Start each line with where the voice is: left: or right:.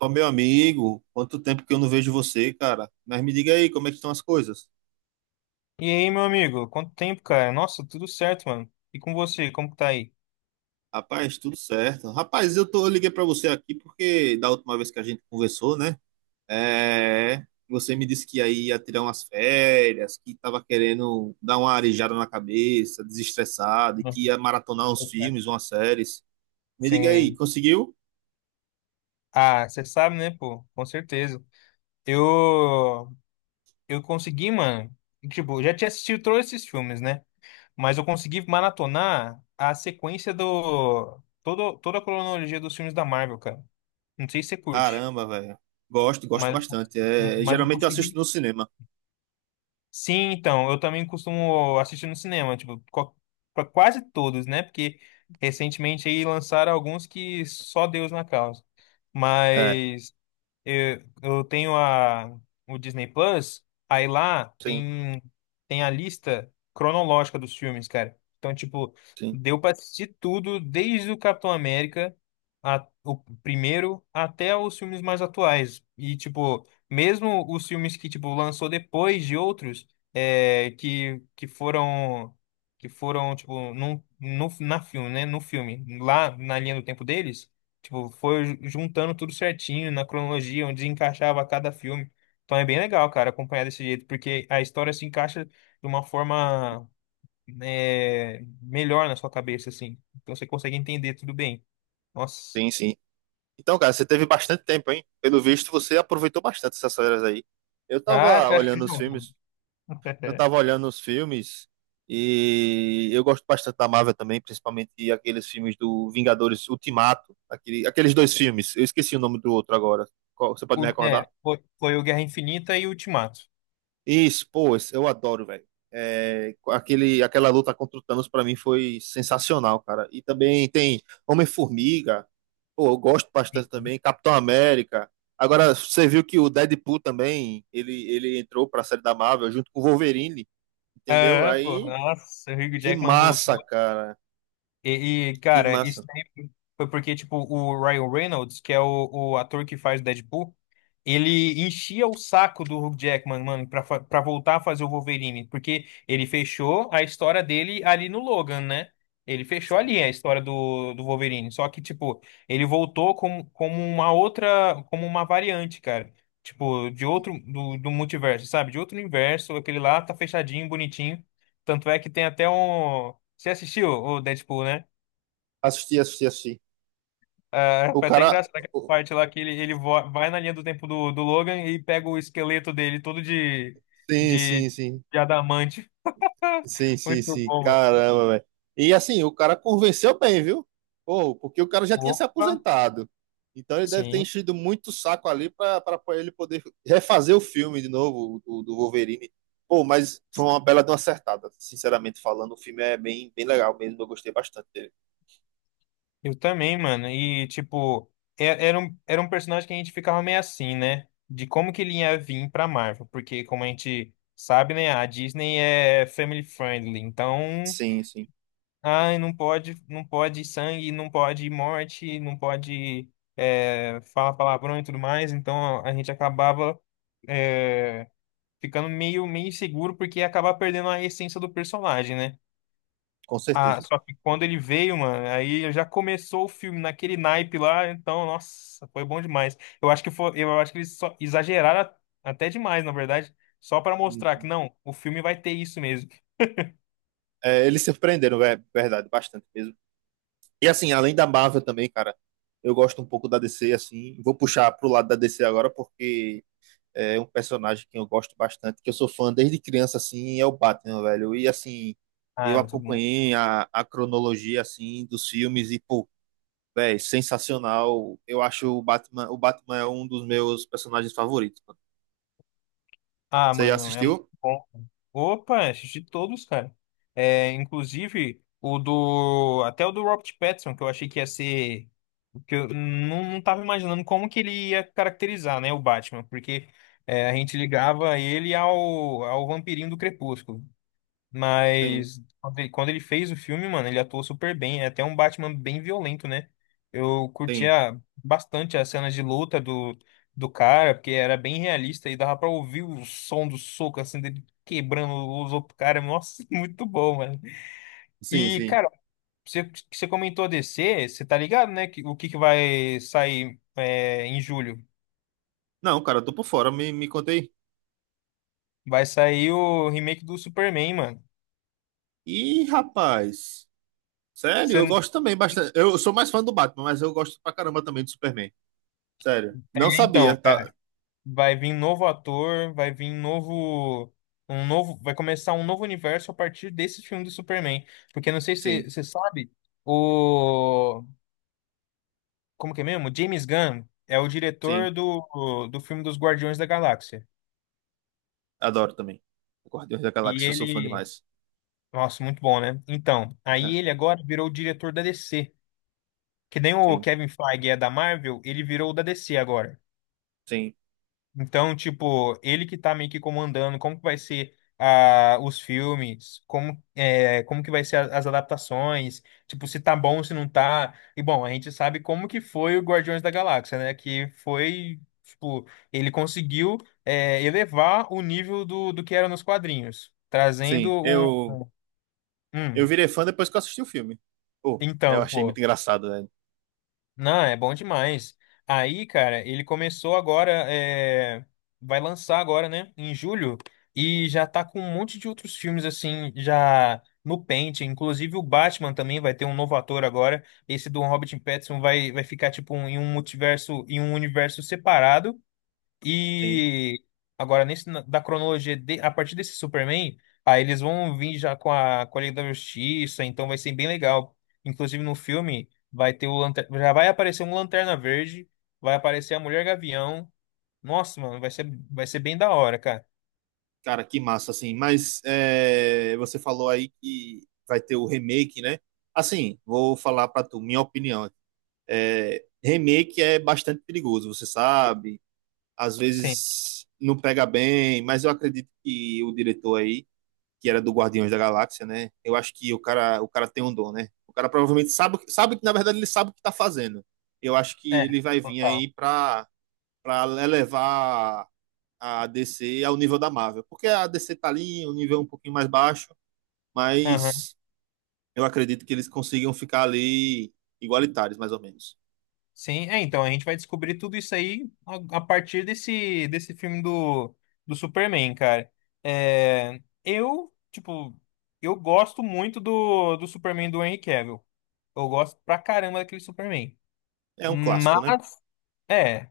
right: Ó, meu amigo, quanto tempo que eu não vejo você, cara. Mas me diga aí, como é que estão as coisas?
left: E aí, meu amigo? Quanto tempo, cara? Nossa, tudo certo, mano. E com você, como que tá aí?
right: Rapaz, tudo certo. Rapaz, eu liguei pra você aqui porque da última vez que a gente conversou, né? Você me disse que aí ia tirar umas férias, que tava querendo dar uma arejada na cabeça, desestressado, e
left: Bom.
right: que ia maratonar uns filmes, umas séries. Me diga aí,
left: Sim.
right: conseguiu?
left: Ah, você sabe, né, pô? Com certeza. Eu eu consegui, mano. Tipo, eu já tinha assistido todos esses filmes, né? Mas eu consegui maratonar a sequência do todo toda a cronologia dos filmes da Marvel, cara. Não sei se você curte,
right: Caramba, velho. Gosto, gosto
left: mas
right: bastante. É,
left: mas eu
right: geralmente eu assisto
left: consegui.
right: no cinema.
left: Sim, então, eu também costumo assistir no cinema, tipo, pra quase todos, né? Porque recentemente aí lançaram alguns que só Deus na causa.
right: É,
left: Mas eu tenho o Disney Plus, aí lá
right: sim,
left: tem a lista cronológica dos filmes, cara. Então, tipo,
right: sim,
left: deu pra assistir tudo, desde o Capitão América, o primeiro, até os filmes mais atuais. E, tipo, mesmo os filmes que, tipo, lançou depois de outros, é, que, que foram, que foram, tipo, num, no, na filme, né? No filme, lá na linha do tempo deles. Tipo, foi juntando tudo certinho na cronologia, onde encaixava cada filme. Então é bem legal, cara, acompanhar desse jeito, porque a história se encaixa de uma forma melhor na sua cabeça, assim. Então você consegue entender tudo bem. Nossa.
right: tem sim. Então, cara, você teve bastante tempo, hein? Pelo visto, você aproveitou bastante essas férias aí. Eu
left: Ah,
right: tava
left: você acha que
right: olhando os
left: não, pô?
right: filmes, eu tava olhando os filmes e eu gosto bastante da Marvel também, principalmente aqueles filmes do Vingadores Ultimato, aquele, aqueles dois filmes. Eu esqueci o nome do outro agora. Qual- você pode
left: O,
right: me recordar?
left: foi o Guerra Infinita e o Ultimato.
right: Isso, pô, esse- eu adoro, velho. Aquele, aquela luta contra o Thanos pra mim foi sensacional, cara. E também tem Homem-Formiga, pô, eu gosto bastante
left: Uhum.
right: também, Capitão América. Agora, você viu que o Deadpool também, ele entrou pra série da Marvel junto com o Wolverine, entendeu?
left: Ah, pô,
right: Aí,
left: nossa, o Hugh
right: que
left: Jackman voltou.
right: massa, cara. Que
left: Cara, isso
right: massa.
left: daí foi porque, tipo, o Ryan Reynolds, que é o ator que faz o Deadpool, ele enchia o saco do Hugh Jackman, mano, pra, pra voltar a fazer o Wolverine, porque ele fechou a história dele ali no Logan, né? Ele fechou ali a história do Wolverine, só que, tipo, ele voltou como, como uma outra, como uma variante, cara. Tipo, de outro, do multiverso, sabe? De outro universo, aquele lá tá fechadinho, bonitinho. Tanto é que tem até um. Você assistiu o Deadpool, né?
right: Assisti, assisti, assisti.
left: Ah,
right: O
left: foi até
right: cara.
left: engraçado aquela
right: o-
left: parte lá que ele vai na linha do tempo do Logan e pega o esqueleto dele todo
right: Sim,
left: de,
right: sim, sim.
left: de adamante.
right: Sim, sim,
left: Muito
right: sim.
left: bom, mano.
right: Caramba, velho. E assim, o cara convenceu bem, viu? Pô, porque o cara já tinha se
left: Opa,
right: aposentado. Então ele deve ter
left: sim.
right: enchido muito o saco ali para ele poder refazer o filme de novo, do Wolverine. Pô, mas foi uma bela de uma acertada. Sinceramente falando, o filme é bem, bem legal mesmo. Eu gostei bastante dele.
left: Eu também, mano. E, tipo, era um personagem que a gente ficava meio assim, né? De como que ele ia vir pra Marvel. Porque, como a gente sabe, né? A Disney é family friendly. Então,
right: Sim, sim.
left: ai, não pode, não pode sangue, não pode morte, não pode falar palavrão e tudo mais. Então a gente acabava é, ficando meio inseguro porque ia acabar perdendo a essência do personagem, né?
right: Com
left: Ah,
right: certeza.
left: só que
right: Com
left: quando
right: certeza.
left: ele veio, mano, aí já começou o filme naquele naipe lá, então, nossa, foi bom demais. Eu acho que eles só exageraram até demais, na verdade, só pra
right: Sim,
left: mostrar que
right: sim.
left: não, o filme vai ter isso mesmo.
right: É, eles surpreenderam, é verdade, bastante mesmo. E assim, além da Marvel também, cara, eu gosto um pouco da DC, assim. Vou puxar pro lado da DC agora, porque é um personagem que eu gosto bastante, que eu sou fã desde criança, assim, é o Batman, velho. E assim,
left: Ah,
right: eu
left: é muito bom.
right: acompanhei a cronologia, assim, dos filmes e, pô, velho, sensacional. Eu acho o Batman é um dos meus personagens favoritos, mano.
left: Ah,
right: Você já
left: mano, é muito
right: assistiu?
left: bom. Opa, assisti todos, cara. É, inclusive o do até o do Robert Pattinson, que eu não, não tava imaginando como que ele ia caracterizar, né, o Batman, porque a gente ligava ele ao vampirinho do Crepúsculo.
right: Sim,
left: Mas quando ele fez o filme, mano, ele atuou super bem. É até um Batman bem violento, né? Eu
right: sim,
left: curtia bastante as cenas de luta do cara, porque era bem realista e dava pra ouvir o som do soco, assim, dele quebrando os outros caras. Nossa, muito bom, mano.
right: sim,
left: E,
right: sim.
left: cara, você comentou DC, você tá ligado, né? O que, que vai sair em julho?
right: Não, cara, eu tô por fora, me contei.
left: Vai sair o remake do Superman, mano.
right: Ih, rapaz, sério, eu
left: Você,
right: gosto também bastante. Eu sou mais fã do Batman, mas eu gosto pra caramba também do Superman. Sério, não sabia,
left: então,
right: tá?
left: Vai vir novo ator, vai vir novo, um novo, vai começar um novo universo a partir desse filme do Superman. Porque não sei se
right: Sim,
left: você sabe, o, como que é mesmo? James Gunn é o
right: sim.
left: diretor do filme dos Guardiões da Galáxia.
right: Adoro também. Guardiões da
left: E
right: Galáxia, eu sou fã
left: ele,
right: demais.
left: nossa, muito bom, né? Então, aí
right: É,
left: ele agora virou o diretor da DC. Que nem o
right: sim,
left: Kevin Feige é da Marvel, ele virou o da DC agora.
right: sim,
left: Então, tipo, ele que tá meio que comandando, como que vai ser os filmes, como que vai ser as adaptações, tipo, se tá bom, se não tá. E bom, a gente sabe como que foi o Guardiões da Galáxia, né? Que foi, tipo, ele conseguiu elevar o nível do que era nos quadrinhos, trazendo
right: sim.
left: um.
right: Eu
left: Hum,
right: virei fã depois que eu assisti o filme. Pô, eu
left: então,
right: achei muito
left: pô,
right: engraçado, né?
left: não, é bom demais. Aí, cara, ele começou agora, vai lançar agora, né, em julho, e já tá com um monte de outros filmes, assim, já no pente. Inclusive o Batman também vai ter um novo ator agora. Esse do Robert Pattinson vai ficar, tipo, em um multiverso, em um universo separado.
right: Sim.
left: E agora, da cronologia, a partir desse Superman, aí eles vão vir já com com a Liga da Justiça, então vai ser bem legal. Inclusive no filme, vai ter o já vai aparecer um Lanterna Verde, vai aparecer a Mulher Gavião. Nossa, mano, vai ser bem da hora, cara.
right: Cara, que massa, assim. Mas é, você falou aí que vai ter o remake, né? Assim, vou falar pra tu, minha opinião. É, remake é bastante perigoso, você sabe. Às
left: Sim,
right: vezes não pega bem, mas eu acredito que o diretor aí que era do Guardiões da Galáxia, né? Eu acho que o cara tem um dom, né? O cara provavelmente sabe, sabe que, na verdade, ele sabe o que tá fazendo. Eu acho que
left: é,
right: ele vai vir
left: total.
right: aí pra elevar a DC ao nível da Marvel. Porque a DC tá ali, um nível um pouquinho mais baixo, mas eu acredito que eles consigam ficar ali igualitários, mais ou menos.
left: Sim, é, então a gente vai descobrir tudo isso aí a partir desse filme do Superman, cara. É, eu, tipo, eu gosto muito do Superman do Henry Cavill. Eu gosto pra caramba daquele Superman.
right: É um clássico, né?
left: Mas é,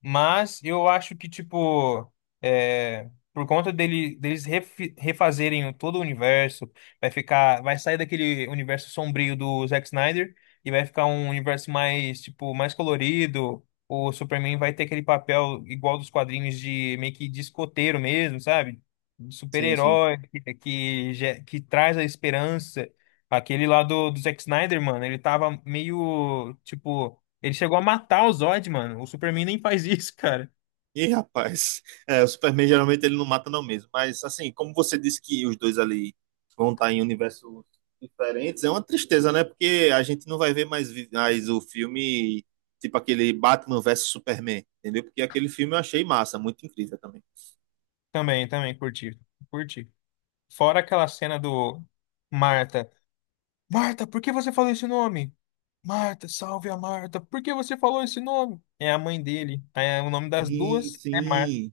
left: mas eu acho que, tipo, é, por conta dele, deles refazerem todo o universo, vai sair daquele universo sombrio do Zack Snyder e vai ficar um universo mais, tipo, mais colorido. O Superman vai ter aquele papel igual dos quadrinhos de meio que de escoteiro mesmo, sabe? De
right: Sim, sim.
left: Super-herói que, que traz a esperança. Aquele lá do Zack Snyder, mano, ele tava meio, tipo, ele chegou a matar o Zod, mano. O Superman nem faz isso, cara.
right: Ih, rapaz, é, o Superman geralmente ele não mata não mesmo, mas assim, como você disse que os dois ali vão estar em universos diferentes, é uma tristeza, né? Porque a gente não vai ver mais, vi- mais o filme, tipo aquele Batman versus Superman, entendeu? Porque aquele filme eu achei massa, muito incrível também.
left: Também, também, curti. Curti. Fora aquela cena do Marta. Marta, por que você falou esse nome? Marta, salve a Marta. Por que você falou esse nome? É a mãe dele. É, o nome das
right: Sim,
left: duas é Marta.
right: sim.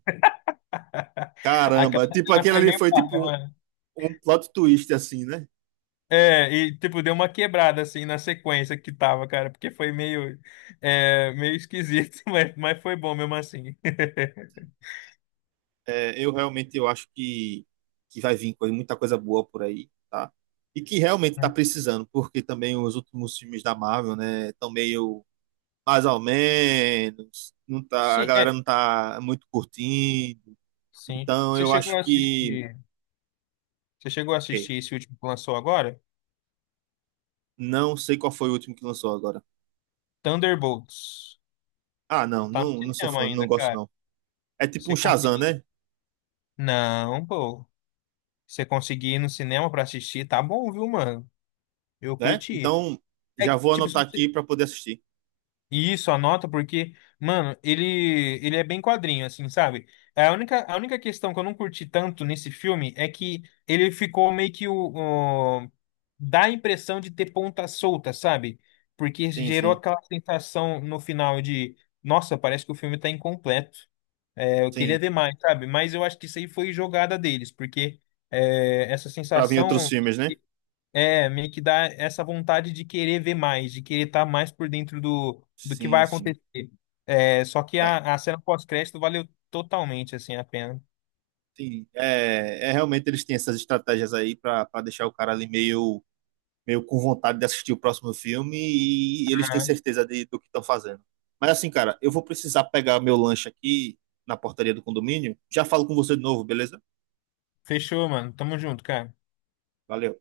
right: Caramba,
left: Aquela
right: tipo
left: cena
right: aquele
left: foi
right: ali
left: meio
right: foi
left: paia,
right: tipo
left: mano.
right: um plot twist assim, né?
left: É, e tipo, deu uma quebrada assim na sequência que tava, cara, porque foi meio, meio esquisito, mas foi bom mesmo assim.
right: É, eu realmente eu acho que vai vir coisa- muita coisa boa por aí, tá? E que realmente está precisando, porque também os últimos filmes da Marvel, né, estão meio mais ou menos, não tá, a
left: Sim,
right: galera
left: é,
right: não tá muito curtindo.
left: sim.
right: Então eu acho que,
left: Você chegou a
right: ok,
left: assistir esse último que lançou agora?
right: não sei qual foi o último que lançou agora.
left: Thunderbolts.
right: Ah, não,
left: Tá no
right: não, não sou
left: cinema
right: fã, não
left: ainda,
right: gosto
left: cara.
right: não. É tipo um
left: Você
right: Shazam,
left: conseguir.
right: né?
left: Não, pô. Você conseguir ir no cinema pra assistir, tá bom, viu, mano? Eu
right: Né?
left: curti.
right: Então
left: É
right: já
left: que,
right: vou
left: tipo, se
right: anotar aqui
left: você
right: para poder assistir.
left: Isso, anota, porque, mano, ele é bem quadrinho, assim, sabe? É, a única questão que eu não curti tanto nesse filme é que ele ficou meio que dá a impressão de ter ponta solta, sabe? Porque
right: Sim,
left: gerou
right: sim,
left: aquela sensação no final de, nossa, parece que o filme tá incompleto. É, eu queria
right: sim.
left: ver mais, sabe? Mas eu acho que isso aí foi jogada deles, porque é, essa
right: Para vir outros
left: sensação.
right: filmes, né?
left: É, meio que dá essa vontade de querer ver mais, de querer estar mais por dentro do que vai
right: Sim, sim.
left: acontecer. É, só que
right: É,
left: a cena pós-crédito valeu totalmente, assim, a pena.
right: sim, é, é realmente eles têm essas estratégias aí para deixar o cara ali meio, meio com vontade de assistir o próximo filme e, eles têm
left: Ah,
right: certeza de, do que estão fazendo. Mas assim, cara, eu vou precisar pegar meu lanche aqui na portaria do condomínio. Já falo com você de novo, beleza?
left: fechou, mano. Tamo junto, cara.
right: Valeu.